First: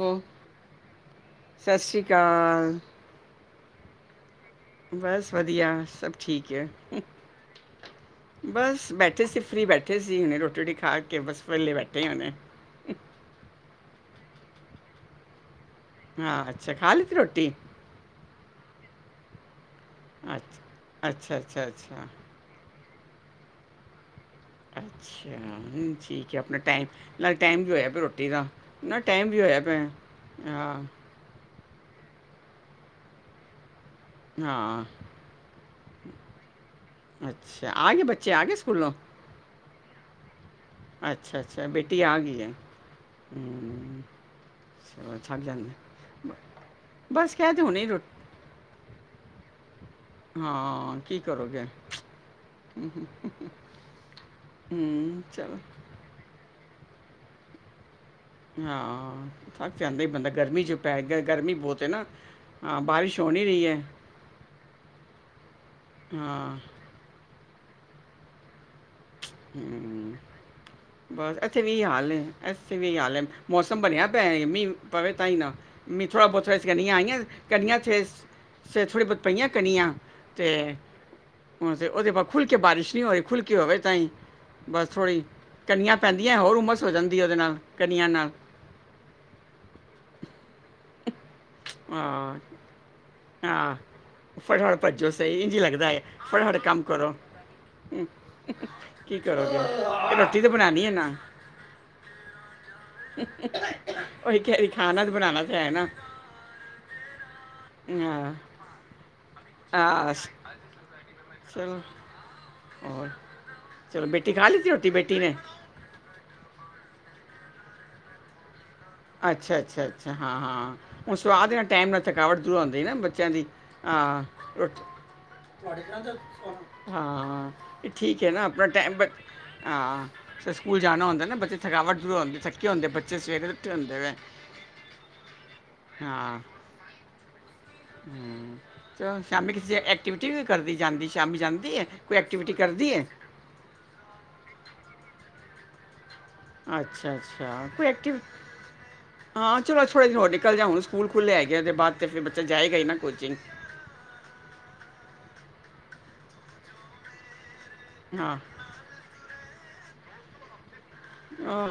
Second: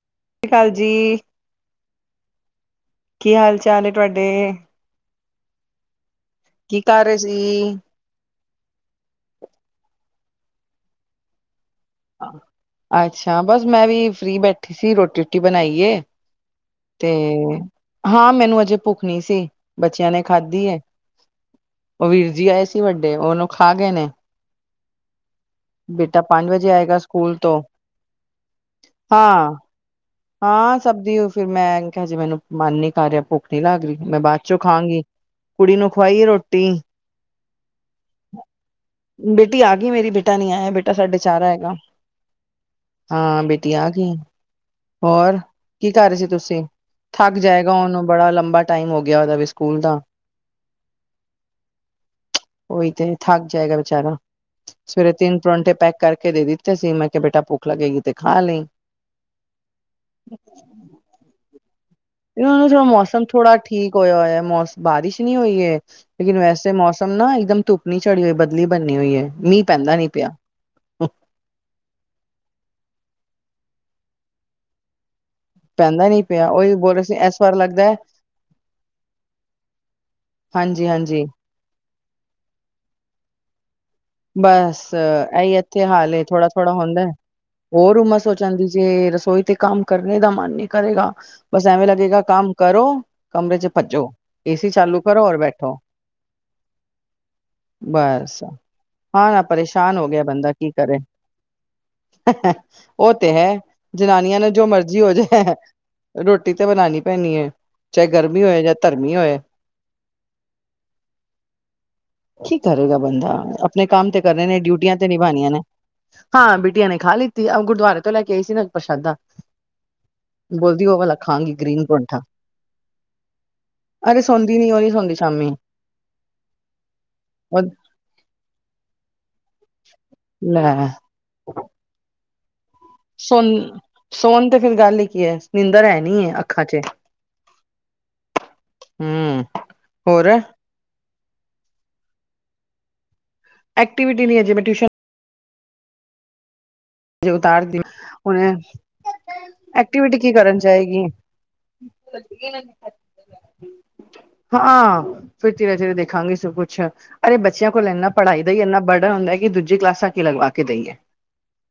ਹੋ ਸਤਿ ਸ਼੍ਰੀ ਅਕਾਲ ਜੀ, ਸਤਿ ਸ਼੍ਰੀ ਅਕਾਲ ਕੀ ਹਾਲ ਚਾਲ ਐ ਤੁਹਾਡੇ! ਬਸ ਵਧੀਆ ਸਭ। ਠੀਕ ਐ ਕੀ ਕਰ ਰਹੇ ਸੀ? ਬਸ ਬੈਠੇ ਸੀ ਫਰੀ ਬੈਠੇ ਸੀ। ਜੀ ਨੇ ਰੋਟੀ ਰੁਟੀ ਖਾ ਕੇ ਬਸ ਵਿਹਲੇ ਬੈਠੇ! ਹੁਣੇ ਅੱਛਾ ਬਸ ਮੈਂ ਵੀ ਫ੍ਰਰੀ ਬੈਠੀ ਸੀ ਰੋਟੀ ਰੋਟੀ। ਬਣਾਈਏ ਹਾਂ ਅੱਛਾ ਖਾ ਤੇ ਲਿੱਤੀ ਰੋਟੀ ਹਾਂ ਮੈਨੂੰ ਅਜੇ ਭੁੱਖ ਨਹੀਂ ਸੀ। ਬੱਚਿਆਂ ਨੇ ਖਾਧੀ ਐ ਅੱਛਾ ਅੱਛਾ ਅੱਛਾ ਅੱਛਾ ਉਹ ਵੀਰ ਜੀ ਆਏ ਸੀ ਵੱਡੇ ਉਹਨੂੰ ਖਾ ਗਏ ਨੇ! ਅੱਛਾ ਬੇਟਾ ਠੀਕ ਐ, ਪੰਜ ਆਪਣਾ ਵਜੇ ਟਾਈਮ। ਆਏਗਾ ਨਾਲ ਸਕੂਲ ਤੋਂ ਟਾਈਮ ਵੀ ਹੋਇਆ ਪਿਆ ਰੋਟੀ ਦਾ ਨਾ ਟਾਈਮ ਵੀ ਹਾਂ ਹੋਇਆ ਪਿਆ। ਹਾਂ, ਸਭ ਦੀ ਉਹ ਫਿਰ ਮੈਂ ਕਿਹਾ ਹਜੇ ਮੈਨੂੰ ਮਨ ਨੀ ਕਰ ਰਿਹਾ ਭੁੱਖ ਨੀ ਲੱਗ ਰਹੀ। ਮੈਂ ਬਾ ਚੋਂ ਹਾਂ ਖਾਗੀ! ਕੁੜੀ ਨੂੰ ਖਵਾਈ ਰੋਟੀ। ਅੱਛਾ ਆ ਗਏ ਬੱਚੇ ਆ ਗਏ ਸਕੂਲੋਂ ਬੇਟੀ ਆ ਗਈ ਮੇਰੀ ਬੇਟਾ ਨਹੀਂ ਆਇਆ। ਬੇਟਾ ਸਾਡੇ ਅੱਛਾ ਚਾਰਾ ਅੱਛਾ ਹੈਗਾ ਬੇਟੀ ਆ ਗਈ ਹੈ ਹਾਂ ਬੇਟੀ ਆ ਹੂੰ, ਗਈ। ਚਲੋ ਹੋਰ ਥੱਕ ਜਾਂਦੇ ਕੀ ਕਰ ਰਹੇ ਸੀ ਤੁਸੀਂ ਬਸ ਥੱਕ ਕਹਿ ਤੇ ਜਾਏਗਾ ਹੁਣੇ ਉਹਨੂੰ ਰੋਟੀ ਬੜਾ ਲੰਬਾ ਟਾਈਮ ਹੋ ਗਿਆ ਉਹਦਾ! ਸਕੂਲ ਦਾ ਹਾਂ ਕੀ ਕਰੋਗੇ। ਹੂੰ, ਉਹੀ ਹੂੰ। ਤੇ ਥੱਕ ਜਾਏਗਾ ਬੇਚਾਰਾ ਸਵੇਰੇ ਹੂੰ, ਤਿੰਨ ਚਲੋ ਪਰੋਂਟੇ ਪੈਕ ਕਰਕੇ ਦੇ ਦਿੱ ਸੀ ਮੈਂ ਕਿਹਾ ਬੇਟਾ ਭੁੱਖ ਲੱਗੇ ਗੀ ਤੇ ਖਾ ਲਈ। ਹਾਂ, ਸਭ ਚਾਂਦੇ ਬੰਦਾ ਗਰਮੀ ਚ ਪੈ ਗਿਆ ਗਰਮੀ ਬਹੁਤ ਐ ਨਾ। ਇਹ ਹਾਂ, ਬਾਰਿਸ਼ ਮੌਸਮ ਹੋ ਨੀ ਥੋੜਾ ਰਹੀ ਹੈ। ਠੀਕ ਹੋਇਆ ਹੋਇਆ ਮੌਸਮ ਬਾਰਿਸ਼ ਨਹੀਂ ਹੋਈ ਐ। ਲੇਕਿਨ ਹਾਂ, ਵੈਸੇ ਮੌਸਮ ਨਾ ਇੱਕਦਮ ਧੁੱਪ ਨੀ ਚੜੀ ਹੋਈ ਬਦਲੀ ਬਣੀ। ਹੂੰ, ਬਸ ਇੱਥੇ ਵੀ ਇਹੀ ਹਾਲ ਐ ਇੱਥੇ ਵੀ ਇਹੀ ਹਾਲ ਐ ਮੌਸਮ ਸੰਭਣਿਆ ਪਿਆ ਮੀਂਹ ਪਵੇ ਤਾਂਹੀ ਨਾ ਪੈਂਦਾ ਮੀਂਹ ਨੀ ਥੋੜਾ ਪਿਆ ਬਹੁਤ ਉਹੀ ਬੋਲ ਕਣੀਆਂ ਰਹੇ ਸੀ ਆਈਆਂ ਇਸ ਵਾਰ ਕਣੀਆਂ ਲੱਗਦਾ ਏਥੇ। ਸਵੇਰੇ ਥੋੜ੍ਹੀ ਬਹੁਤ ਪਈਆਂ ਕਣੀਆਂ ਤੇ ਜੀ, ਹੁਣ ਤੇ ਉਹਦੇ ਬਾਅਦ ਖੁੱਲਕੇ ਬਾਰਿਸ਼ ਨਹੀਂ ਹੋਈ ਖੁੱਲਕੇ ਹੋਵੇ ਤਾਂਹੀ। ਬਸ ਇਹੀ ਇੱਥੇ ਹਾਲ ਪੈਂਦੀਆਂ ਥੋੜਾ ਹੋਰ ਥੋੜ੍ਹਾ ਉਮਸ ਹੋ ਹੁੰਦਾ। ਜਾਂਦੀ ਉਹਦੇ ਨਾਲ, ਹੋਰ ਕਣੀਆਂ ਉਮਰ ਨਾਲ। ਸੋ ਜਾਂਦੀ ਜੇ ਰਸੋਈ ਤੇ ਕੰਮ ਕਰਨੇ ਦਾ ਮਨ ਨਹੀਂ ਕਰੇਗਾ। ਬਸ ਐਵੇਂ ਲੱਗੇਗਾ ਹਾਂ, ਕੰਮ ਕਰੋ। ਕਮਰੇ ਚ ਹਾਂ, ਭੱਜੋ ਏਸੀ ਫਟਾਫਟ ਚਾਲੂ ਭੱਜੋ ਕਰੋ ਔਰ ਸਹੀ ਇੰਝ ਹੀ ਬੈਠੋ। ਲੱਗਦਾ ਹੈ, ਫਟਾਫਟ ਕੰਮ ਕਰੋ। ਬਸ ਕੀ ਹਾਂ ਨਾ ਪਰੇਸ਼ਾਨ ਹੋ ਕਰੋਗੇ ਗਿਆ ਰੋਟੀ ਤਾਂ ਬੰਦਾ ਕੀ ਬਣਾਣੀ ਹੈ ਕਰੇ। ਨਾ, ਉਹ ਤੇ ਹੈ ਉਹੀ ਜਨਾਨੀਆਂ ਨੂੰ ਕਹਿ ਜੋ ਰਹੀ ਮਰਜ਼ੀ ਖਾਣਾ ਤਾਂ ਹੋਜੇ। ਬਣਾਣਾ ਤਾਂ ਹੈ ਨਾ। ਰੋਟੀ ਤਾਂ ਬਣਾਣੀ ਪੈਣੀ ਐ ਚਾਹੇ ਹਾਂ, ਗਰਮੀ ਹੋਏ ਚਾਹੇ ਧਰਮੀ ਹੋਏ। ਸਹੀ। ਕੀ ਕਰੇਗਾ ਬੰਦਾ ਆਪਣੇ ਕੰਮ ਤੇ ਬੇਟੀ ਕਰੇ ਖਾ ਨੇ ਲਿੱਤੀ ਰੋਟੀ ਡਿਊਟੀਆਂ ਤੇ ਬੇਟੀ ਨਿਭਾਉਣੀਆਂ ਨੇ ਹਾਂ ਬਿਟੀਆਂ ਨੇ ਖਾ ਲਿੱਤੀ ਗੁਰਦੁਆਰੇ ਤੋਂ ਲੈ ਕੇ ਆਈ ਸੀ ਨਾ ਪ੍ਰਸ਼ਾਦਾ ਅੱਛਾ ਅੱਛਾ ਅੱਛਾ ਹਾਂ ਹਾਂ ਬੋਲਦੀ ਉਹ ਵਾਲਾ ਹੁਣ ਸੁਆਹ ਖਾਂਗੀ ਦੇ ਨਾਲ ਗ੍ਰੀਨ ਟਾਈਮ ਨਾਲ ਪਰੌਂਠਾ। ਥਕਾਵਟ ਜ਼ਰੂਰ ਆਉਂਦੀ ਹੈ ਨਾ ਬੱਚਿਆਂ ਦੀ ਅਰੇ ਸੌਂਦੀ ਹਾਂੋ ਨੀ ਉਹ ਨੀ ਸੌਂਦੀ ਸ਼ਾਮੀ ਹਾਂ ਉਹ ਇਹ ਠੀਕ ਹੈ ਨਾ ਆਪਣਾ ਟਾਈਮ ਹਾਂ ਫ ਸਕੂਲ ਲੈ ਜਾਣਾ ਹੁੰਦਾ ਨਾ ਬੱਚੇ ਥਕਾਵਟ ਦੁੰ ਥੱਕੇ ਹਦੇ ਬੱਚੇ ਸਵੇਰੇ ਉੱਠੇ ਹੁੰਦੇ ਵੇ ਸੋਣ ਤੇ ਫਿਰ ਗੱਲ ਹੀ ਕੀ ਹੈ ਨਿੰਦਰ ਹੈ ਨੀ ਅੱਖਾਂ ਚ ਹਮ ਚਲ ਹਮ ਸ਼ਾਮੀ ਕਿਸੇ ਹੋਰ ਐਕਟੀਵਿਟੀ ਵੀ ਕਰਦੀ ਜਾਂਦੀ ਸ਼ਾਮੀ ਜਾਂਦੀ ਕੋਈ ਐਕਟੀਵਿਟੀ ਕਰਦੀ ਹੈ ਐਕਟੀਵਿਟੀ ਨਹੀਂ ਹੈ ਜਿਵੇੈਂ ਟਿਊਸ਼ਨ ਅੱਛਾ ਹਜੇ ਅੱਛਾ ਉਤਾਰਦੀ ਕੋਈ ਐਕਟੀਵਿਟੀ ਹੁਣੇ ਹਾਂ ਚਲੋ ਥੋੜੇ ਦਿਨ ਐਕਟੀਵਿਟੀ ਹੋਰ ਕੀ ਨਿਕਲ ਕਰਨ ਜਾ ਹੁਣ ਜਾਏਗੀ ਸਕੂਲ ਖੁੱਲੇ ਹੈਗੇ ਉਹਦੇ ਬਾਅਦ ਤੇ ਫਿਰ ਬੱਚ ਜਾਏਗਾ ਹੀ ਨਾ ਕੋਚਿੰਗ ਹਾਂ ਫਿਰ ਧੀਰੇ ਧੀਰੇ ਦੇਖਾਂਗੇ ਸਭ ਕੁੱਛ ਅਰੇ ਬੱਚਿਆਂ ਕੋਲ ਇੰਨਾ ਹਾਂ ਪੜ੍ਹਾਈ ਦਾ ਹੀ ਇੰਨਾ ਬਰਡਨ ਹੁੰਦਾ ਕਿ ਦੂਜ ਕਲਾਸਾਂ ਕੀ ਲਗਵਾ ਕੇ ਦਈਏ ਹਹ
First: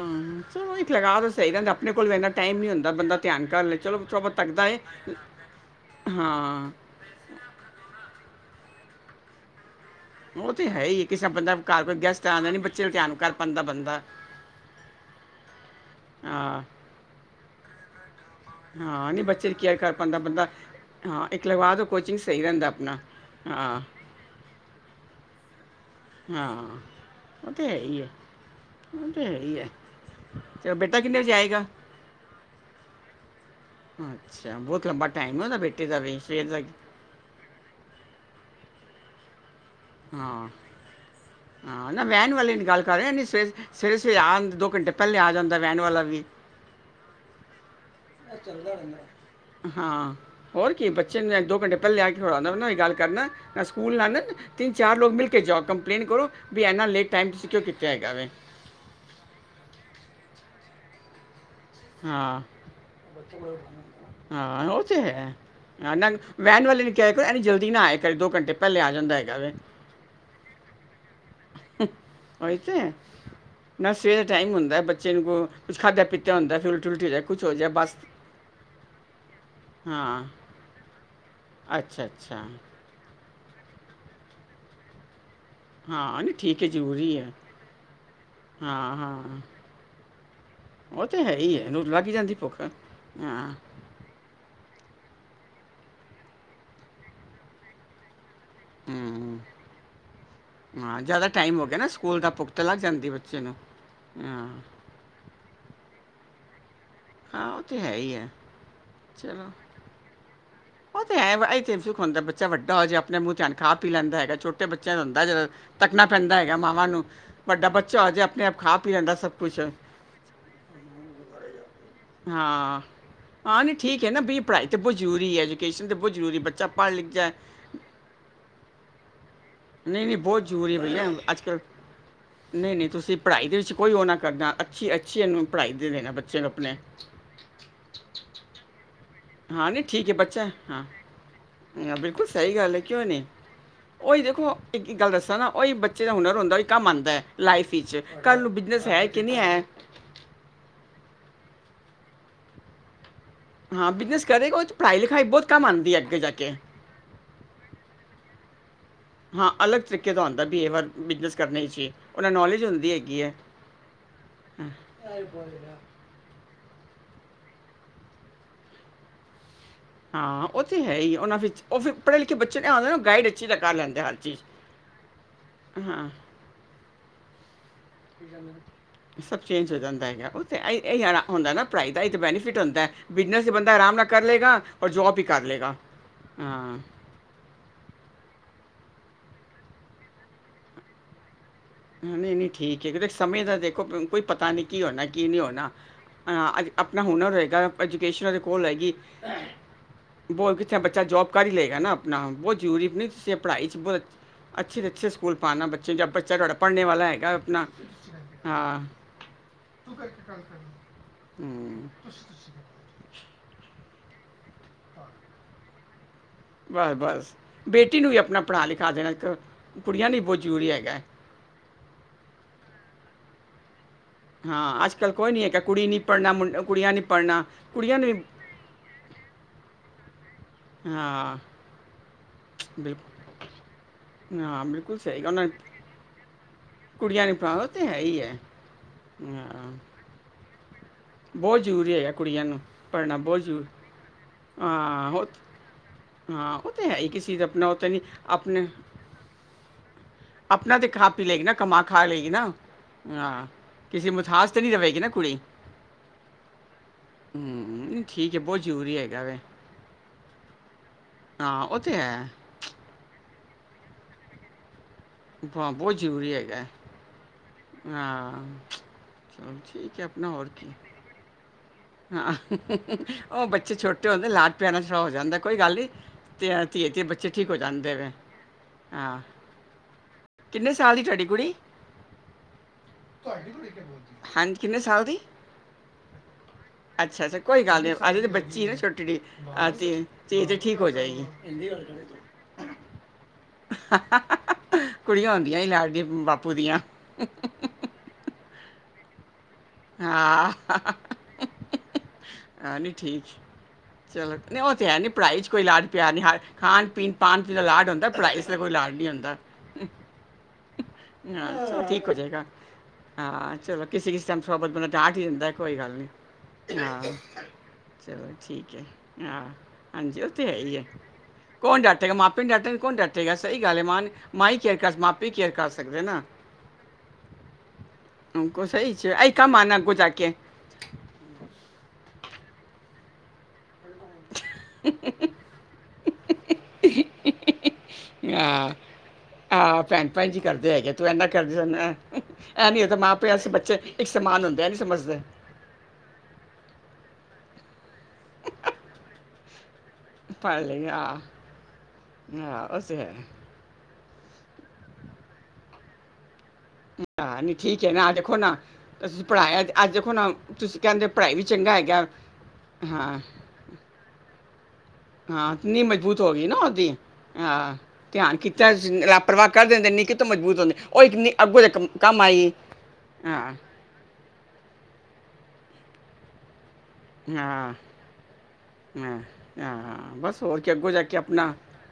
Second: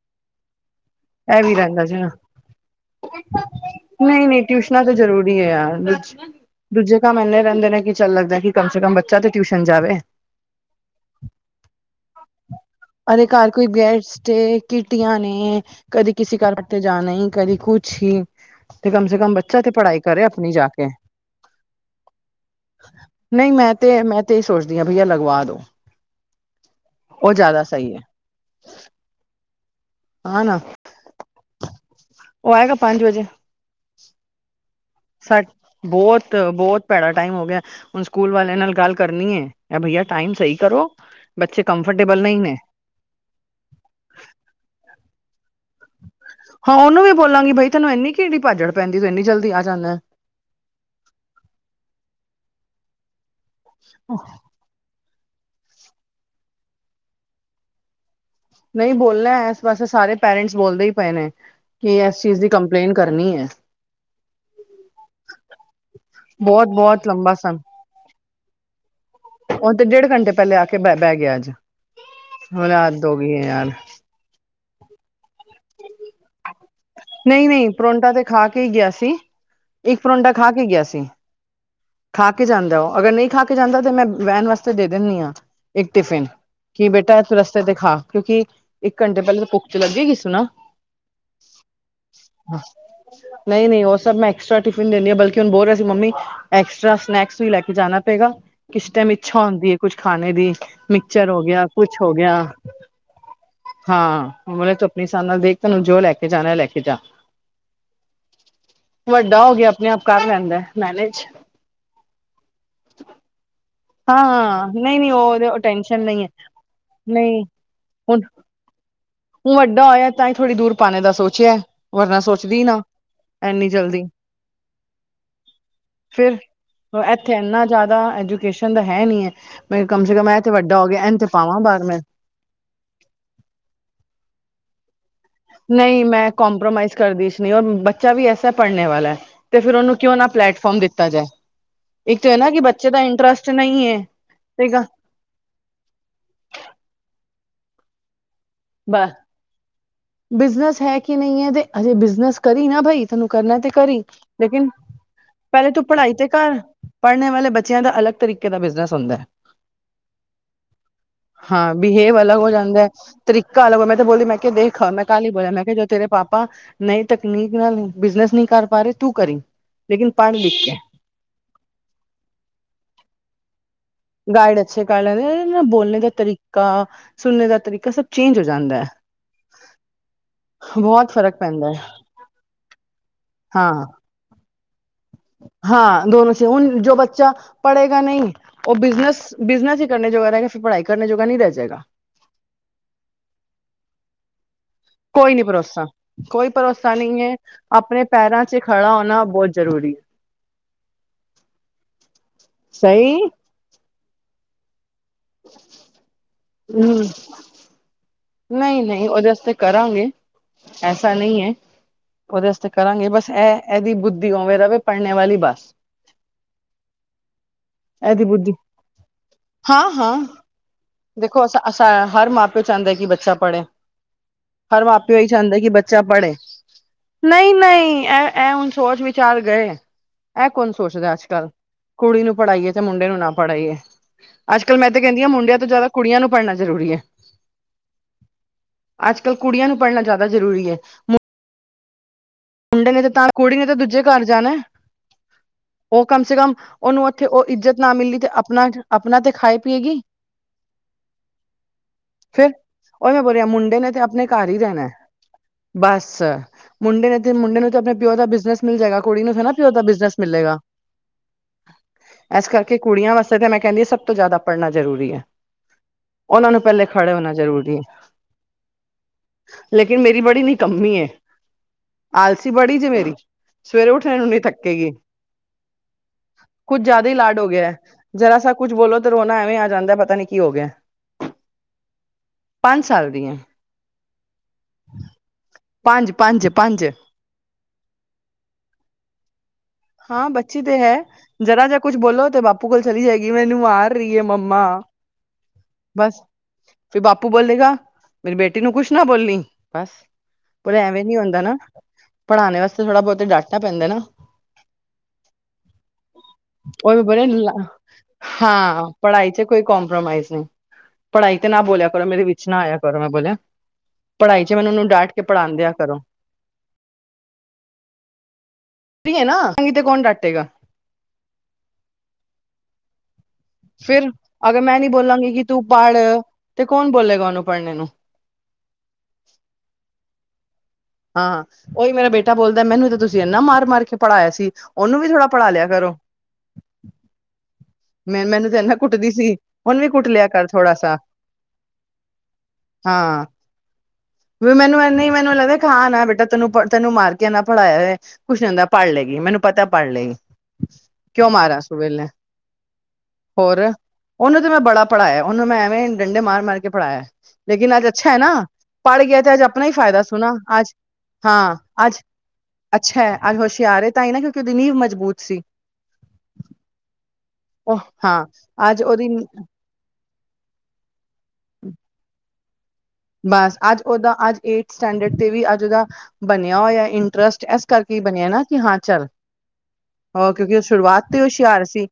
ਚਲੋ ਇੱਕ ਲਗਾ ਤਾਂ ਸਹੀ ਰਹਿੰਦਾ ਆਪਣੇ ਕੋਲ ਵੀਨਾ ਟਾਈਮ ਨੀ ਹੁੰਦਾ ਬੰਦਾ ਧਿਆਨ ਕਰਨ ਲਈ ਚਲੋ ਚਬਤ ਤੱਕਦਾ ਹੈ ਪੁੱਛਣਾ ਤਾਂ ਜਰੂਰੀ ਹੈ ਯਾਰ ਦ ਹਾਂ ਦੂਜੇ ਕੰਮ ਇੰਨੇ ਰਹਿੰਦੇ ਨੇ ਕੀ ਚੱਲ ਲੱਗਦਾ ਕਮ ਸੇ ਕਮ ਬੱਚਾ ਤੇ ਟਿਊਸ਼ਨ ਜਾਵੇ ਉਹ ਤੇ ਹੈ ਹੀ ਕਿਸੇ ਬੰਦਾ ਘਰ ਕੋਈ ਗੈਸਟ ਆਉਂਦਾ ਨੀ ਬੱਚੇ ਨੂੰ ਅਰੇ ਕਰ ਘਰ ਪਾਉਂਦਾ ਕੋਈ ਬੰਦਾ ਗੈਸਟ ਏ, ਕਿਟੀਆਂ ਨੇ ਕਦੇ ਕਿਸੇ ਹਾਂ ਕਾਰ ਤੇ ਜਾਣਾ ਹੀ ਕਦੀ ਕੁਛ ਹੀ ਤੇ ਕਮ ਹਾਂ ਸੇ ਨਹੀਂ ਕਮ ਬੱਚੇ ਬੱਚਾ ਤੇ ਕੇਅਰ ਕਰ ਪੜ੍ਹਾਈ ਪਾਉਂਦਾ ਕਰੇ ਬੰਦਾ ਆਪਣੀ ਜਾ ਕੇ। ਹਾਂ ਇੱਕ ਲਗਵਾਤ ਉਹ ਕੋਚਿੰਗ ਸਹੀ ਰਹਿੰਦਾ ਆਪਣਾ ਨਹੀਂ ਮੈਂ ਹਾਂ ਤੇ ਮੈਂ ਤੇ ਇਹਹੀ ਸੋਚਦੀ ਹਾਂ ਭਈਆ ਲਗਵਾ ਦੋ ਹਾਂ ਉਹ ਤੇ ਹੈ ਹੀ ਹੈ ਉਹ ਤੇ ਹੈ ਹੀ ਹੈ ਹਾਂ ਨਾ ਚਲੋ ਬੇਟਾ ਕਿੰਨੇ ਵਜੇ ਆਏਗਾ ਉਹ ਆਏਗਾ ਪੰਜ ਵਜੇ ਅੱਛਾ ਬਹੁਤ ਲੰਬਾ ਟਾਈਮ ਸਾ ਹੈ ਉਹਦਾ ਬੇਟੇ ਦਾ ਵੀ ਬਹੁਤ ਸਵੇਰ ਦਾ ਬਹੁਤ ਭੈੜਾ ਟਾਈਮ ਹੋ ਗਿਆ ਹੁਣ ਸਕੂਲ ਵਾਲਿਆਂ ਨਾਲ ਗੱਲ ਕਰਨੀ ਹੈ ਭਈਆ ਟਾਈਮ ਹਾਂ ਸਹੀ ਕਰੋ ਬੱਚੇ ਹਾਂ ਨਾ ਕੰਫਰਟੇਬਲ ਵਹਿਨ ਨਹੀਂ ਨੇ ਵਾਲੇ ਗੱਲ ਕਰ ਰਹੇ ਸਵੇ ਸਵੇਰੇ ਸਵੇਰੇ ਆ ਦੋ ਘੰਟੇ ਪਹਿਲੇ ਆ ਜਾਂਦਾ ਵ ਹਾਂ ਉਹਨੂੰ ਵੀ ਬੋਲਾਂਗੀ ਬਈ ਤੈਨੂੰ ਇੰਨੀ ਕਿਹੜੀ ਭਾਜੜ ਪੈਂਦੀ ਤੂੰ ਇੰਨੀ ਜਲਦੀ ਆ ਜਾਂਦਾ ਹਾਂ ਹੋਰ ਕੀ ਬੱਚੇ ਨੂੰ ਦੋ ਘੰਟੇ ਪਹਿਲ ਲਿਆ ਕੇ ਥੋੜਾ [unintelligible] ਜਾਓ ਕੰਪਲੇਂਟ ਕਰੋ ਵੀ ਇਨਾ ਲੇਟ ਟਾਈਮਸੀਂ ਕਿਉਂ ਕਿਥ ਹੈਗਾ। ਨਹੀਂ ਬੋਲਣਾ ਇਸ ਪਾਸੇ ਸਾਰੇ ਪੇਰੈਂਟਸ ਬੋਲਦੇ ਹੀ ਪਏ ਨੇ, ਕਿ ਇਸ ਚੀਜ਼ ਹਾਂ ਦੀ ਕੰਪਲੇਨ [unintelligible] ਹਾਂ ਉਹ ਤੇ ਹੈ, ਵੈਨ ਵਾਲੇ ਨੇ ਬਹੁਤ-ਬਹੁਤ ਕਿਹਾ ਲੰਬਾ ਕਰੋਨੀ ਸਮ ਜਲਦੀ ਨਾ ਆਏ ਕਰੇ ਦੋ ਘੰਟੇ ਪਹਿਲੇ ਆ। ਜਾਂਦਾ ਹੈਗਾ ਵੇ ਉਹ ਤੇ ਡੇਢ ਘੰਟੇ ਪਹਿਲੇ ਆ ਕੇ ਬ ਬਹਿ ਗਿਆ। ਅੱਜ ਉਹੀ ਹੁਣ ਤੇ ਹੱਦ ਹੋ ਗਈ ਹੈ ਯਾਰ ਨਾ ਸਵੇਰੇ ਟਾਈਮ ਹੁੰਦਾ। ਬੱਚੇ ਨੂੰ ਕੋ ਕੁਛ ਖਾਧਾ ਪੀਤਾ ਹੁੰਦਾ ਫਿਰ ਉਲਟੀ ਹੋ ਜਾਏ ਕੁਝ ਨਹੀਂ ਹੋ ਜਾਏ ਨਹੀਂ ਬਸ ਪਰੋਂਠਾ ਤੇ ਖਾ ਕੇ ਹੀ ਗਿਆ ਸੀ। ਇੱਕ ਹਾਂ ਪਰੋਂਡਾ ਖਾ ਕੇ ਗਿਆ ਸੀ, ਅੱਛਾ ਖਾ ਅੱਛਾ ਕੇ ਜਾਂਦਾ ਉਹ ਅਗਰ ਨਹੀਂ ਖਾ ਜਾਂਦਾ ਤੇ ਮੈਂ ਵਹਿਣ ਵਾਸਤੇ ਦੇ ਦਿੰਦੀ ਹਾਂ। ਇੱਕ ਹਾਂ ਟਿਫਿਨ ਨਹੀਂ ਠੀਕ ਹੈ ਕਿ ਜ਼ਰੂਰੀ ਬੇਟਾ ਹੈ ਤੂੰ ਰਸਤੇ ਤੇ ਖਾ, ਕਿਉਂਕਿ ਹਾਂ ਇੱਕ ਘੰਟੇ ਹਾਂ ਪਹਿਲਾਂ ਭੁੱਖ ਚ ਲੱਗੇਗੀ ਸੀ। ਉਹ ਤੇ ਹੈ ਹੀ ਹੈ। ਨੂੰ ਲੱਗ ਹੀ ਜਾਂਦੀ ਭੁੱਖ ਹਾਂ ਨਹੀਂ ਨਹੀਂ ਉਹ ਸਭ ਮੈਂ ਐਕਸਟਰਾ ਟਿਫਨ ਦਿੰਦੇ ਹ ਬਲਕਿ ਹੁਣ ਬੋ ਰਿਹਾ ਸੀ, ਮੰਮੀ ਐਕਸਟਰਾ ਸਨੈਕਸ ਨੂੰ ਹੀ ਲੈ ਕੇ ਜਾਣਾ ਪਏਗਾ। ਕਿਸ ਟਾਈਮ ਹਮ, ਇੱਛਾ ਹੁੰਦੀ ਹੈ, ਕੁਛ ਖਾਣੇ ਦੀ ਹਾਂ ਜ਼ਿਆਦਾ ਮਿਕਚਰ ਹੋ ਟਾਈਮ ਗਿਆ ਨਾ ਕੁਛ ਹੋ ਸਕੂਲ ਦਾ ਗਿਆ। ਭੁੱਖ ਤਾਂ ਲੱਗ ਜਾਂਦੀ ਬੱਚੇ ਨੂੰ ਹਾਂ ਮਤਨਬ ਤੂੰ ਆਪਣੀ ਸਾਨ ਨਾਲ ਦੇਖ ਤੁਹਾਨੂੰ ਜੋ ਲੈ ਕੇ ਜਾਣਾ ਉਹ ਲੈ ਕੇ ਜਾ। ਹਾਂ ਉਹ ਤੇ ਹੈ ਹੀ ਆ ਵੱਡਾ ਚਲੋ। ਹੋ ਗਿਆ ਆਪਣੇ ਆਪ ਕਰ ਲੈਂਦਾ ਉਹ ਤੇ ਮੈਨੇਜ ਹੈਂ ਇ ਤੇ ਸੁਖ ਹੁੰਦਾ ਬੱਚਾ ਵੱਡਾ ਹੋ ਜਾੇ ਆਪਣੇ ਮੂੰਹ ਤੇਨ ਖਾ। ਪੀ ਲੈਂਦਾ ਹੈਗਾ ਛੋਟੇ ਹਾਂ ਬੱਚਿਆਂ ਨਹੀਂ ਦਾ ਨਹੀਂ ਹੁੰਦਾ ਜ ਉਹ ਟੈਨਸ਼ਨ ਤੱਕਣਾ ਨਹੀਂ ਹੈ ਪੈਂਦਾ ਹੈਗਾ ਮਾਵਾਂ ਨੂੰ ਵੱਡਾ ਬੱਚਾ ਹੋ ਜਾੇ ਆਪਣੇ ਆਪ ਖਾ ਪੀ ਲੈਂਦਾ। ਸਭ ਹੁ ਕੁਝ ਵੱਡਾ ਹੋਇਆ ਤਾਂ ਹੀ ਥੋੜ੍ਹੀ ਦੂਰ ਪਾਉਣੇ ਦਾ ਸੋਚਿਆ ਵਰਨਾ ਸੋਚਦੀ ਨਾ। ਹਾਂ, ਹਾਂ ਇੰਨੀ ਨਹੀਂ ਠੀਕ ਜਲਦੀ ਹੈ ਨਾ ਬ ਪੜ੍ਹਾਈ ਤੇ ਬਹੁਤ ਜ਼ਰੂਰੀ ਹੈ, ਐਜੂਕੇਸ਼ਨ ਤੇ ਬਹੁਤ ਫਿਰ ਜ਼ਰਰੀ ਬੱਚਾ ਪੜ੍ਹ ਲਿਖ ਜਾਏ। ਇੱਥੇ ਇੰਨਾ ਜ਼ਿਆਦਾ ਐਜੂਕੇਸ਼ਨ ਦਾ ਹੈ ਨਹੀਂੀ ਹੈ। ਮੈਂ ਕਮ ਨਹੀਂ ਸੇ ਨਹੀਂ ਕਮ ਇਹ ਬਹੁਤ ਤੇ ਜ਼ਰੂਰੀ ਵੱਡਾ ਹੈ, ਹੋ ਗਿਆ ਬਈਆ ਇਹਨ ਤੇ ਅੱਜ ਕੱਲ ਪਾਵਾਂ ਬਾਹਰ ਮੈਂ ਨਹੀਂ ਨਹੀਂ ਤੁਸੀਂ ਪੜ੍ਹਾਈ ਦੇ ਵਿੱਚ ਕੋਈ ਨਾ ਕਰਦਾ ਅੱਛੀ ਅੱਛੀ ਨਹੀਂ ਮੈਂ ਕਮਪ੍ਰੋਮਾਈਜ਼ ਕਰਦੀ ਇਸ ਨਹੀਂ ਰ ਬੱਚਾ ਵੀ ਐਸਾ ਹੈ ਪੜ੍ਹਨ ਵਾਲਾ ਹੈ। ਤੇ ਫਿਰ ਉਹਨੂੰ ਕਿਉਂ ਨਾ ਪਲੈਟਫਾਰਮ ਦਿੱਤਾ ਜਾਏ। ਹ ਇੱਕ ਬਿਲਕੁਲ ਤਾਂ ਨਾ ਸਹੀ ਕਿ ਗੱਲ ਹੈ, ਬੱਚੇ ਦਾ ਕਿਉਂ ਨੀ ਇੰਟਰਸਟ ਨਹੀਂ ਹੈ ਉਹੀ ਦੇਖੋ ਤੇ ਇੱਕ ਗੱਲ ਦੱਸਾਂ ਨਾ ਉਹੀ ਬੱਚੇ ਦਾ ਹੁਨਰ ਹੁੰਦਾ। ਕੰਮ ਆਉਦਾ ਲਾਈਫ ਵਿੱਚ। ਕੱਲ੍ਹ ਨੂੰ ਬਿਜ਼ਨਸ ਹੈ ਬਸ ਕਿ ਨਹੀਂ ਹੈ। ਬਿਜਨਸ ਹੈ ਕਿ ਨਹੀਂ ਹੈ ਤੇ ਹਜੇ ਬਿਜਨਸ ਕਰੀ ਨਾ ਭਾਈ। ਤਨੂੰ ਕਰਨਾ ਤੇ ਹਾਂ ਕਰੀ ਬਿਜ਼ਨਸ ਕਰੇਗਾ ਉਹ ਲੇਕਿਨ 'ਚ ਪੜ੍ਹਾਈ-ਲਿਖਾਈ ਬਹੁਤ ਕੰਮ ਪਹਿਲੇ ਤੂੰ ਆਂਦੀ ਹੈ ਪੜ੍ਹਾਈ ਅੱਗੇ ਤੇ ਜਾ ਕੇ। ਕਰ ਪੜ੍ਹਨੇ ਵਾਲੇ ਬੱਚਿਆਂ ਦਾ ਅਲੱਗ ਤਰੀਕਾ। ਹਾਂ ਅਲਗ ਤਰੀਕੇ ਦਾ ਆਉਂਦਾ ਬ ਬਿਨ ਕਰਨ ਹਾਂ ਬਿਹੇਵ ਉਹ ਅਲੱਗ ਹੋ ਨੌਲੇਜ ਜਾਂਦਾ ਹੁੰਦੀ ਹੈਗੀ ਹੈ। ਤਰੀਕਾ ਅਲਗ ਮੈਂ ਤੇ ਬੋਲੀ ਮੈਂ ਕਿਹਾ ਦੇਖ ਮੈਂ ਕੱਲ ਹੀ ਬੋਲਿਆ ਮੈਂ ਕਿਹਾ ਜੋ ਤੇਰੇ ਪਾਪਾ ਨਹੀਂ ਤੇ ਤਕਨੀਕ ਨਾਲ ਬਿਜਨਸ ਨਹੀਂ ਕਰ ਪਾ ਰਹੇ ਤੂੰ ਕਰੀ। ਲੇਕਿਨ ਪੜ੍ਹ ਹਾਂ ਲਿਖ ਉਹ ਕੇ ਤੇ ਹੈ ਹੀ ਉਹ ਫਿਰ ਉਹ ਫ ਪੜ੍ਹੇ ਲਿਖੇ ਬੱਚੇ ਨੇ ਆਉਂਦੇ ਗਾਈਡ ਅੱਛੀ ਦਾ ਕਰ ਲੈਂਦੇ। ਹਰ ਚੀਜ਼ ਗਾਈਡ ਅੱਛੇ ਕਰ ਲੈਂਦੇ ਨਾਲ ਬੋਲਣੇ ਦਾ ਹਾਂ, ਤਰੀਕਾ ਸੁਣਨੇ ਦਾ ਤਰੀਕਾ। ਸਭ ਚੇਂਜ ਹੋ ਜਾਂਦਾ ਸਭ ਚੇਂਜ ਹੋ ਜਾਂਦਾ ਹੈਗਾਥ ਹੈ ਬਹੁਤ ਇਹ ਫ਼ਰਕ ਹੁੰਦਾ ਨਾ ਪੈਂਦਾ ਪ ਹੈ ਦਾ ਬੈ। ਫਟ ਹੁੰਦਾ ਹੈ ਬਿਜਨਸ ਬੰਦਾ ਆਰਾਮ ਨਾਲ ਕਰ ਲਗਾ ਹਾਂ ਦੋਨੋ ਸੀ ਹੁ ਜੋ ਬੱਚਾ ਪੜ੍ਹੇਗਾ ਨਹੀਂ। ਉਹ ਬਿਜਨਸ ਬਿਜਨਸ ਹੀ ਕਰਨ ਜਗਾ ਰਹਿ ਫਿਰ ਪੜ੍ਹਾਈ ਕਰਨ ਜਗਗਾਾ ਨਹੀਂ ਰਹਿ ਜਾਏਗਾ। ਹ ਨਹੀਂ ਨਹੀਂ ਠੀਕ ਹੈ ਕਿਉਂ ਸਮੇਂ ਦਾ ਦੇਖੋ ਕੋਈ ਪਤਾ ਨੀ। ਕੀ ਹੋਣਾ ਕੀ ਨਹੀਂ ਹੋਣਾ ਕੋਈ ਭਰੋਸਾ ਆਪਣਾ ਨਹੀਂ ਹੁਨਰ ਹੈ ਹੋਏਗਾ ਆਪਣੇ ਐਜੂਕੇਸ਼ਨ ਦੇ ਪੈਰਾਂ 'ਚ ਕੋਲ ਖੜਾ ਹੈਏਗੀ। ਹੋਣਾ ਬਹੁਤ ਜ਼ਰੂਰੀ ਹੈ ਬਹੁ ਕਿਸੇ ਬੱਚਾ ਜ ਜੋਬ ਕਰ ਹੀ ਲਗਾ ਨਾ ਆਪਣਾ ਬਹੁਤ ਜ਼ਰੂਰੀੇ ਸਹੀ ਪੜ੍ਹਾਈ ਚ ਬਹੁਤ ਅੱਛੇ ਤੇ ਅੱਛੇ ਸਕੂਲ ਪਾਨਾ ਬੱਚੇ ਜ ਬੱਚਾ ਥੋੜ੍ਹਾ ਪੜ੍ਹੇ ਹਮ ਵਾਲਾ ਹੈਗਾ ਆਪਣਾ ਹਾਂ ਨਹੀਂ ਨਹੀਂ ਉਹਦੇ ਵਾਸਤੇ ਕਰਾਂਗੇ ਐਸਾ ਨਹੀਂ ਹੈ, ਹੂੰ ਉਹਦੇਾਸਤੇ ਕਰਾਂਗੇ ਬਸ ਇਹ ਇਹਦੀ ਬੁੱਧੀ ਹੋ ਵਰਾ ਵੀ ਪੜ੍ਹੇ ਵਾਲੀ ਬੱਸ। ਬਸ ਬਸ ਬੇਟੀ ਨੂੰ ਵੀ ਆਪਣਾ ਬੁੱਧੀ ਪੜ੍ਹਾ ਲਿਖਾ ਦੇਣਾ, ਇੱਕ ਕੁੜੀਆਂ ਲਈ ਬਹੁਤ ਜ਼ਰੂਰੀ ਹੈਗਾ। ਅ ਹਰ ਮਾਂ ਪਿਓ ਚਾਹੁੰਦੇ ਹੈ ਕਿ ਬੱਚਾ ਪੜ੍ਹੇ। ਹਰ ਹਾਂ ਅਜ ਮਾਂ ਕੱਲ੍ਹ ਪਿਓ ਹੀ ਕੋਈ ਨੀ ਹੈ ਚਾਹੁੰਦਾ ਕਿ ਕੁੜੀ ਨਹੀਂ ਬੱਚਾ ਪੜ੍ਹਨਾ ਪੜ੍ਹੇ ਕੁੜੀਆਂ ਨਹੀਂ ਪੜ੍ਹਨਾ ਕੁੜੀਆਂ ਨੂੰ ਵੀ ਚਾਰ ਗਏ। ਐਹ ਕੌਣ ਸੋਚਦਾ ਹਾਂ ਅੱਜ-ਕੱਲ। ਕੁੜੀ ਨੂੰ ਪੜ੍ਹਾਈਏ ਤੇ ਮੁੰਡੇ ਬਿਲਕੁਲ ਨੂੰ ਨਾ ਪੜ੍ਹਾਈਏ। ਅੱਜ ਹਾਂ ਕੱਲ੍ਹ ਮੈਂ ਬਿਲਕੁਲ ਤੇ ਸਹੀ ਕਹਿੰਦੀ ਹ ਗੱਲ, ਉਹਨਾਂ ਮੁੰਡਿਆਂ ਤੋਂ ਨੇ ਜ਼ਿਆਦਾ ਕੁੜੀਆਂ ਨੂੰ ਪੜ੍ਹਨਾ ਜ਼ਰੂਰੀ ਏ। [inaudible] ਆਜ-ਕਲ ਕੁੜੀਆਂ ਨੂੰ ਪੜ੍ਹਨਾ ਜ਼ਿਆਦਾ ਜ਼ਰੂਰੀ ਏ। ਬੋਤ ਜ਼ਰੂਰੀ ਹੈਗਾ ਕੁੜੀਆਂ ਨੂੰ ਤੇ ਪੜ੍ਹਨਾ ਤਾਂ ਬੋਤ ਕੁੜੀ ਜ਼ਰੂਰੀ ਨੇ ਅਅ ਹਾਂ। ਓ ਕਮ ਸੇ ਕਮ ਹਾਂ ਉਹ ਤੇ ਹੈ ਓਨੂੰ ਹੀ ਓਥੇ ਕਿਸੇ ਓ ਦਾ ਆਪਣਾ ਉਹ ਇੱਜਤ ਨਾ ਨਹੀਂ ਮਿਲੀ ਤੇ ਆਪਨਾ, ਆਪਨਾ ਤੇ ਖਾਏ ਪੀਏਗੀ। ਆਪਨਾ ਤੇ ਖਾ ਪੀ ਲੇਗੀ ਨਾ, ਕਮਾ, ਖਾ ਲੇਗੀ ਨਾ। ਉਹ ਮੈਂ ਬੋਲਿਆ ਹਾਂ ਮੁੰਡੇ ਨੇ ਤੇ ਕਿਸੇ ਆਪਣੇ ਘਰ ਮੁਥਾਜ ਹੀ ਤੇ ਨਹੀਂ ਰੇਣਾ। ਰਵੇਗੀ ਨਾ ਕੁੜੀ ਬਸ ਮੁੰਡੇ ਨੇ ਤੇ ਮੁੰਡੇ ਨੂੰ ਤੇ ਹਮ, ਆਪਣੇ ਨਹੀਂ ਪਿਓ ਦਾ ਠੀਕ ਹੈ ਬਹੁਤ ਬਿਜਨਸ ਮਿਲ ਜ਼ਰੂਰੀ ਜਾਏਗਾ। ਕੁੜੀ ਹੈਗਾ ਨੂੰ ਵੇ ਥੋੜਾ ਪਿਓ ਦਾ ਬਿਜਨਸ ਮਿਲੇਗਾ। ਹਾਂ, ਓ ਤੇ ਹੈ। ਇਸ ਕਰਕੇ ਕੁੜੀਆਂ ਮੈਂ ਕਹਿੰਦੀ ਸਭ ਤੋਂ ਜ਼ਿਆਦਾ ਪੜ੍ਹਨਾ ਜ਼ਰੂਰੀ ਏ। ਬ ਬਹੁਤ ਜ਼ਰੂਰੀ ਉਹਨਾ ਹੈਗਾ ਨੂੰ ਹੈ, ਪਹਿਲੇ ਖੜੇ ਹੋਣਾ ਜ਼ਰੂਰੀ ਹੈ ਹਾਂ ਚਲ ਠੀਕ ਲੇਕਿਨ ਹੈ, ਮੇਰੀ ਆਪਣਾ ਬੜੀ ਹੋਰ ਕੀ। ਨਿਕੰਮੀ ਹੈ ਹਾਂ ਉਹ ਬੱਚੇ ਸਵੇਰੇ ਛੋਟੇ ਉੱਠਣੇ ਨੂੰ ਹੁੰਦੇ ਨਹੀਂ ਲਾਟ ਪਿਆਰ ਥੱਕੇਗੀ ਛਰਾ ਹੋ ਜਾਂਦਾ ਕੋਈ ਗੱਲ ਨੀ ਤੇ ਕੁੱਝ ਜ਼ਿਆਦਾ ਹੀ ਲਾਡ ਹੋ ਗਿਆ। ਜਰਾ ਸਭ ਕੁੱਛ ਬੋਲੋ ਤਾਂ ਹਾਂ, ਰੋਣਾ ਐਵੇਂ ਆ ਜਾਂਦਾ ਪਤਾ ਨੀ ਕੀ ਹੋ ਗਿਆ। ਕਿੰਨੇ ਸਾਲ ਦੀ ਤੁਹਾਡੀ ਕੁੜੀ? ਪੰਜ ਸਾਲ ਦੀਆਂ। ਹਾਂਜੀ, ਕਿੰਨੇ ਸਾਲ ਦੀ? ਪੰਜ ਪੰਜ ਅੱਛਾ, ਅੱਛਾ ਕੋਈ ਗੱਲ ਨੀ ਅਜੇ ਬੱਚੀ ਨਾ ਛੋਟੀ ਜ ਹਾਂ ਬੱਚੀ ਤੇ ਹੈ ਜਰਾ ਜ ਕੁਛ ਬੋਲੋ ਤੇ ਬਾਪੂ ਕੋਲ ਚਲੀ ਜਾਏਗੀ ਮੈਨੂੰ ਮਾਰ ਰਹੀ ਏ ਮੰਮਾ। ਕੁੜੀਆਂ ਆਉਦੀਆਂ ਹੀ ਲਾਡਲੀਆਂ ਬਸ ਬਾਪੂ ਦੀਆਂ ਫਿਰ ਬਾਪੂ ਬੋਲੇਗਾ ਮੇਰੀ ਬੇਟੀ ਨੂੰ ਕੁਛ ਨਾ ਬੋਲੀ ਬਸ ਹਾਂ, ਐਵੇਂ ਨੀ ਹੁੰਦਾ ਨਾ। ਪੜ੍ਹਾਣੇ ਹਾਂ ਵਾਸਤੇ ਥੋੜਾ ਬਹੁਤੇ ਡਾਟਣਾ ਪੈਂਦਾ ਨਾ। ਪਿਆ ਨੀ ਪੜ੍ਹਾਈ 'ਚ ਕੋਈ ਲਾਡ ਪਿਆਰ ਨ ਉਹ ਖਾਣ-ਪੀਣ ਬੋਲੇ ਪਾਣਨ- ਪੀਣ ਦਾ ਲਾਡ ਹੁੰਦਾ ਪੜ੍ਹਾਈ ਦਾ ਕੋਈ ਲਾਡ ਨ ਨਹੀਂ ਹੁੰਦਾ। ਕੰਪਰੋਮਾਈਜ ਨਹੀਂ ਪੜ੍ਹਾਈ ਤੇ ਨਾ ਹਾਂ ਚਲੋ ਬੋਲਿਆ ਕਰੋ ਠੀਕ ਹੋ ਮੇਰੇ ਜਾਏਗਾ ਵਿੱਚ ਨਾ ਆਇਆ ਕਰੋ ਮੈਂ ਬੋਲਿਆ ਪੜ ਤ ਬੰਦਾ ਡਾਟ ਹੀ ਦੀ ਦਿੰਦਾ ਕੋਈ ਗੱਲ ਨੀ ਹਾਂ ਚਲੋ ਠੀਕ਼ ਫ੍ਰੀ ਹੈ ਹ ਨਾ ਤੇ ਕੌਣ ਹਾਂਜੀ ਓ ਤਾ ਡਾਟੇਗਾ ਹੈ ਈ ਕੌਣ ਡਾਟੇਂ ਗਾ ਮਾ ਪਿਓ ਈ ਡਾਟੇਂ ਗਾ। ਫਿਰ ਅਗਰ ਮੈਂ ਨੀ ਹੀ ਬੋਲਾਂਗੀ ਕਿ ਕੇਅਰ ਤੂੰ ਕਰ ਪੜ ਸਕਦੇ ਨਾ ਤੇ ਕੌਣ ਬੋਲੇਗਾ ਉਹਨੂੰ ਪੜ੍ਹਨੇ ਨੂੰ ਸਹੀ 'ਚ ਆਈ ਕੰਮ ਆਨਾ ਅੱਗੋ ਜਾ ਕੇ। ਹਾਂ ਉਹੀ ਮੇਰਾ ਬੇਟਾ ਬੋਲਦਾ ਮੈਨੂੰ ਤਾਂ ਤੁਸੀਂ ਇਨਾ ਮਾਰ- ਮਾਰ ਕੇ ਪੜ੍ਹਾਇਆ ਸੀ ਉਹਨੂੰ ਵੀ ਥੋੜ੍ਹਾ ਪੜ੍ਹਾ ਲਿਆ ਕਰੋ। ਮੈਂ [inaudible] ਮੈਨੂੰ ਤੇ ਆ ਇੰਨਾ ਕੁੱਟਦੀ ਸੀ ਹੁਣ ਆਹ ਵੀ ਕੁੱਟ ਲਿਆ ਭੈਣ-ਭਾਈ ਜੀ ਕਰ ਕਰਦੇ ਥੋੜਾ ਹੈਗੇ ਸਾ ਤੂੰ ਇਨਾ ਕਰਦੇ ਇਹ ਨੀ ਹੁੰਦਾ ਹਾਂ ਮਾਂ-ਪਿਓ ਬੱਚੇ ਇੱਕ ਸਮਾਨ ਹੁੰਦੇ ਏ ਨੀ ਸਮਝਦੇ। ਆ ਨਾ ਬੇਟਾ ਤੈਨੂੰ ਤੈਨੂੰ ਮਾਰ ਕੇ ਨਾ ਪੜਾਇਆ ਕੁਛ ਨੀ ਹੁੰਦੈ ਪੜ ਲੈ ਗਈ ਮੈਨੂੰ ਪਤਾ। ਪੜ੍ਹ ਲੈ ਗਈ ਪੜ੍ਹ ਲਈ ਹਾਂ ਕਿਉਂ ਮਾਰਾ ਉਸ ਵੇਲੇ ਹਾਂ ਉਹ ਤੇ ਹੈ ਹੋਰ ਉਹਨੂੰ ਤੇ ਮੈਂ ਬੜਾ ਪੜ੍ਹਾਇਆ ਉਹਨੂੰ ਮੈਂ ਐਵੇਂ ਡੰਡੇ ਮਾਰ- ਮਾਰ ਕੇ ਪੜਾਇਆ ਹਾਂ ਨਹੀਂ ਲੇਕੀਨ ਠੀਕ ਅੱਜ ਅੱਛਾ ਆਹ ਹੈ ਨਾ ਦੇਖੋ ਪੜ ਗਿਆ ਤੁਸੀਂ ਤੇ ਅੱਜ ਪੜ੍ਹਾਇਆ ਆਪਣਾ ਫਾਇਦਾ ਦੇਖੋ ਨਾ ਸੁਣਾ। ਅੱਜ ਤੁਸੀਂ ਕਹਿੰਦੇ ਪੜ੍ਹਾਈ ਵੀ ਹਾਂ ਚੰਗਾ ਅੱਜ ਹੈਗਾ ਅੱਛਾ ਹਾਂ ਹੈ ਅੱਜ ਹੁਸ਼ਿਆਰ ਏ ਤਾਈ ਨੀ ਕਿਉਂਕਿ ਨੀਵ ਮਜਬੂਤ ਹਾਂ ਇੰਨੀ ਮਜ਼ਬੂਤ ਹੋ ਗਈ ਨਾ ਉਹਦੀ ਹਾਅ ਉਹ ਹਾਂ ਧਿਆਨ ਕੀਤਾ ਅੱਜ ਉਹਦੀ ਲਾਪਰਵਾਹ ਕਰ ਦਿੰਦੇ ਮਜ਼ਬੂਤ ਹੁੰਦੀ ਉਹ [inaudible] ਅੱਗੋਂ ਜਾ ਕੇ ਕੰਮ ਆਏਗੀ। ਬਸ ਅੱਜ ਓਦਾ ਅੱਜ ਏਅ ਸਟੈਂਡਰਡ ਤੇ ਵੀ ਅੱਜ ਓਦਾ ਬਨਿਆ ਹੋਇਆ ਏ। ਇੰਟਰਸਟ ਇਸ ਹਾਂ ਕਰਕੇ ਹੀ ਬਣਿਆ ਨਾ ਕਿ ਹਾਂ ਚੱਲ ਹਾਂ ਹੋ ਬਸ ਕਿਉਂਕਿ ਹੋਰ ਉਹ ਕਿ ਅੱਗੋਂ ਜਾ ਸ਼ੁਰੂਆਤ ਕੇ ਤੇ ਆਪਣਾ ਹੁਸ਼ਿਆਰ ਸੀ।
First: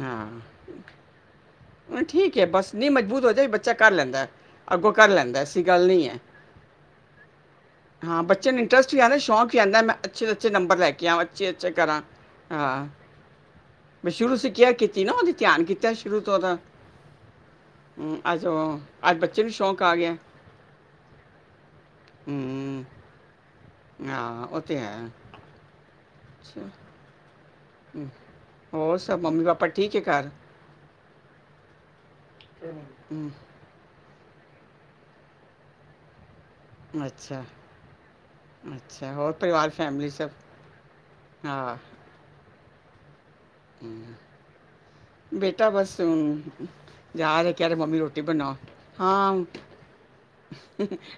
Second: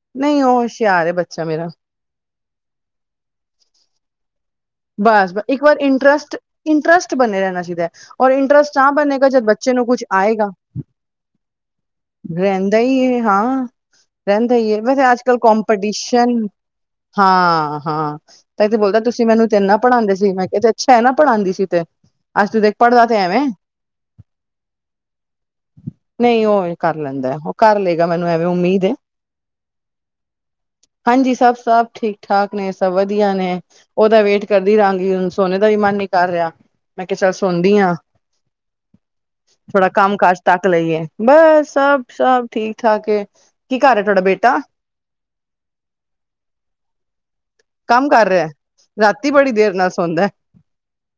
ਹਾਂ ਨਈ ਉਹ ਹੁਸ਼ਿਆਰ ਬੱਚਾ ਮੇਰਾ ਠੀਕ ਹੈ ਬਸ ਨਹੀਂ ਮਜਬੂਤ ਹੋ ਜੇ ਬੱਚਾ ਕਰ ਲੈਂਦਾ। ਅੱਗੋਂ ਕਰ ਬਸ ਲੈਂਦਾ ਬ- ਐਸੀ ਇੱਕ ਵਾਰ ਗੱਲ ਨਈ ਐ ਇੰਟਰਸਟ ਇੰਟਰਸਟ ਬਣੇ ਰਹਿਣਾ ਚਾਹੀਦਾ ਹੈ ਹਾਂ ਔਰ ਬੱਚੇ ਨੂੰ ਤਾਂ ਇੰਟਰਸਟ ਹੀ ਯ ਬਣੇਗਾ ਜਦ ਸ਼ੌਂਕ ਹੀ ਬੱਚੇ ਕਹਿੰਦਾ ਨੂੰ ਮੈਂ ਕੁਛ ਅੱਛੇ ਆਏਗਾ ਅੱਛੇ ਨੰਬਰ ਲੈ ਕੇ ਆਵਾ ਅਛੇ ਅੱਛੇ ਕਰਾਂ ਰਹਿੰਦਾ ਹਾਂ ਈ ਐ ਹਾਂ ਮੈਂ ਸ਼ੁਰੂ ਸੇ ਰਹਿੰਦਾ ਈ ਕੇਅਰ ਹੈ ਕੀਤੀ ਵੈਸੇ ਨਾ ਅੱਜ ਉਹਦੀ ਕੱਲ ਧਿਆਨ ਕੀਤਾ ਸ਼ੁਰੂ ਤੋਂ ਕਮਪਟੀਸ਼ਨ ਉਹਦਾ ਹਾਂ- ਹਾਂ ਹਮ, ਅੱਜ ਤਾਂ ਇਹ ਤੇ ਉਹ ਬੋਲਦਾ ਅੱਜ ਤੁਸੀਂ ਬੱਚੇ ਮੈਨੂੰ ਨੂੰ ਕਿੰਨਾ ਸ਼ੌਂਕ ਆ ਪੜਾਦੇਂ ਗਿਆ ਸੀ ਮੈਂ ਕਿਹਾ ਤੇ ਅੱਛਾ ਹੈ ਨਾ ਪੜ੍ਹਾਦੀ ਸੀ ਤੇ ਅੱਜ ਤੂੰ ਦੇਖ ਹਮ, ਪੜ੍ਹਦਾ ਤੇ ਐਵੇਂ ਹਾਂ ਓ ਤੇ ਹੈ। ਨਹੀਂ ਉਹ ਕਰ ਲੈਂਦਾ ਉਹ ਕਰ ਲਏਗਾ ਹਮ, ਮੈਨੂੰ ਐਵੇਂ ਉਮੀਦ ਐ। ਹੋਰ ਸਭ ਮੰਮੀ ਪਾਪਾ ਠੀਕ ਹੈ ਘਰ ਹਾਂਜੀ ਸਭ ਸਭ ਠੀਕ ਠਾਕ ਨੇ ਸਭ ਹਮ, ਵਧੀਆ ਨੇ ਉਹਦਾ ਵੇਟ ਕਰਦੀ ਰਹਾਂਗੀ ਹੁਣ ਸੋਨੇ ਦਾ ਵੀ ਮਨ ਨੀ ਕਰ ਰਿਹਾ ਮੈਂ ਕਿਹਾ ਚੱਲ ਅੱਛਾ ਸੋਂਦੀ ਆਂ। ਅੱਛਾ ਹੋਰ ਪਰਿਵਾਰ ਥੋੜਾ ਫੈਮਿਲੀ ਕੰਮ ਸਭ ਕਾਜ ਤੱਕ ਲਈਏ ਬਸ ਹਾਂ ਸਭ ਸਭ ਠੀਕ ਠਾਕ ਏ। ਕੀ ਕਰ ਹੈ ਹਮ, ਤੁਹਾਡਾ ਬੇਟਾ ਬੇਟਾ ਬਸ ਹ ਯਾਰ [unintelligible] ਕਿ ਮੰਮੀ ਕੰਮ ਰੋਟੀ ਕਰ ਰਿਹਾ ਬਣਾ ਹਾਂ ਰਾਤੀ ਬੜੀ ਦੇਰ ਨਾਲ ਸੋਣ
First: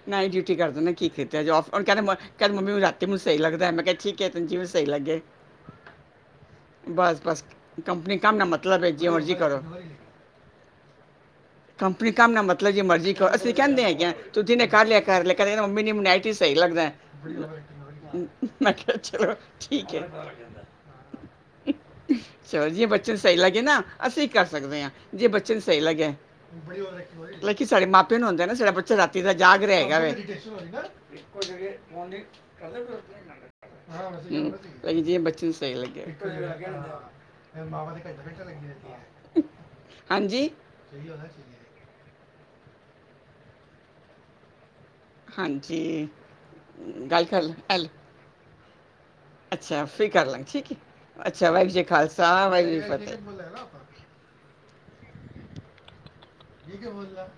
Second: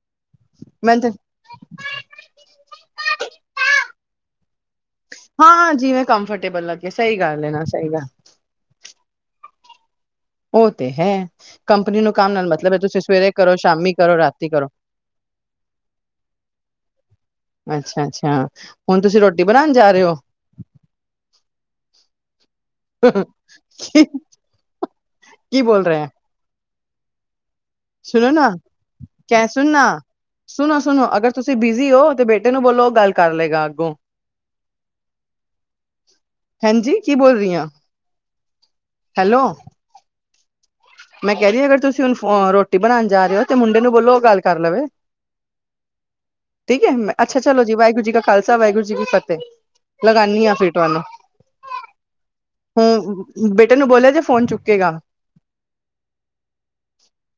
ਨਾਇਟ ਡਿਊਟੀ ਕਰ ਦ ਨਾ ਕੀ ਮੈਨੂੰ ਤੇ ਕੀਤਾ ਜਾਏ ਕਹਿੰਦਾ ਮੰਮੀ ਰਾਤੀ ਮੈਨੂੰ ਸਹੀ ਲੱਗਦਾ ਮੈਂ ਕਿਹਾ ਠੀਕ ਏ। ਹਾਂ ਜਿਵੇ ਕੰਫਰਟੇਬਲ ਲੱਗੇਿਆ ਸਹੀ ਬਸ ਗੱਲ ਬਸ ਹੈ ਨਾ ਸਹੀ ਗੱਲ ਕੰਪਨੀ ਕੰਮ ਨਾ ਮਤਲਬ ਹੈ ਜੇ ਮਰਜ਼ੀ ਕਰੋ। ਉਹ ਤੇ ਹੈ। ਕੰਪਨੀ ਨੂੰ ਕੰਮ ਨਾਲ ਮਤਲਬ ਹੈ ਜੀ ਤੁਸੀਂ ਮਰਜ਼ੀ ਸਵੇਰੇ ਕਰੋ ਅਸੀਂ ਕਹਿੰਦੇ ਸ਼ਾਮੀ ਹੈਗੇ ਕਰੋ ਤੂੰਂ ਰਾਤੀ ਕਰੋ ਦਿਨੇ ਕਰ ਲਿਆ ਕਰ ਲੇਕਿਨ ਕਹਿੰਦਾ [unintelligible] ਮਨੀ ਸਹੀ ਲੱਗਦਾ ਅੱਛਾ ਅੱਛਾ ਮੈਂ ਕਿਹਾ ਹੁਣ ਤੁਸੀਂ ਚਲੋ ਰੋਟੀ ਬਣਾਉਣ ਜਾ ਠੀਕ ਏ। ਰਹੇ ਹੋ [inaudible] ਚਲੋ ਜਿ ਬੱਚੇ ਸਹੀ ਲੱਗੇ ਨਾ ਅਸੀਂ ਕਰ ਸਕਦੇ ਹਾਂ ਜੇ ਬੱਚੇ ਨੂੰ ਕੀ ਸਹੀ ਬੋਲ ਰਹੇ ਹੈ, ਲੱਗਿਆ। [unintelligible] ਮੈਂ ਕਿਹਾ ਸਾਡੇ ਮਾਪੇ ਨੂੰ ਹੁੰਦੇ ਨਾ ਸਾਡਾ ਬੱਚਾ ਰਾਤੀ ਦਾ ਕ ਜਾਗ ਰਿਹਾ ਸੁਣਨਾ ਹੈਗਾ ਵੇ ਸੁਣੋ ਸੁਣੋ ਅਗਰ [inaudible] ਤੁਸੀਂ ਬਿਜ਼ੀ ਹੋ ਤੇ ਬੇਟੇ ਨੂੰ ਬੋਲੋ ਉਹ ਗੱਲ ਕਰ ਲਏਗਾ ਅੱਗੋਂ ਹੂੰ ਜਿ ਬੱਚੇ ਨੂੰ ਸਹੀ ਲੱਗਿਆ। ਹਾਂਜੀ ਕੀ ਬੋਲ ਰਹੀ ਹਾਂ ਹੈਲੋ ਹਾਂਜੀ ਮੈਂ ਕਹਿ ਰਹੀ ਅਗਰ ਤੁਸੀਂ ਹੁਣ ਰੋਟੀ ਬਣਾਉਣ ਜਾ ਰਹੇ ਹੋ ਤੇ ਮੁੰਡੇ ਨੂੰ ਬੋਲੋ ਉਹ ਗੱਲ ਕਰ ਲਵੇ। ਹਾਂਜੀ ਗੱਲ ਕਰ ਹੈੱਲ ਵਾਗੁਰੂੀ ਕੀ ਫ ਲਗਾਨੀ ਲਾਂਗੇ ਆ ਠੀਕ ਫਿਰਟਾਨੂੰ ਹੈ ਅੱਛਾ ਵਾਹਿਗੁਰੂ ਜੀ ਕਾ ਖਾਲਸਾ ਵਾਹਿਗੁਰੂ ਜੀ ਕੀ ਫਤਿਹ ਹੁ ਬੇਟੇ ਨੂੰ ਬੋਲਿਆ ਜੇ ਫੋਨ ਚੁੱਕੇਗਾ ਕੀ ਕੀ ਬੋਲਦਾ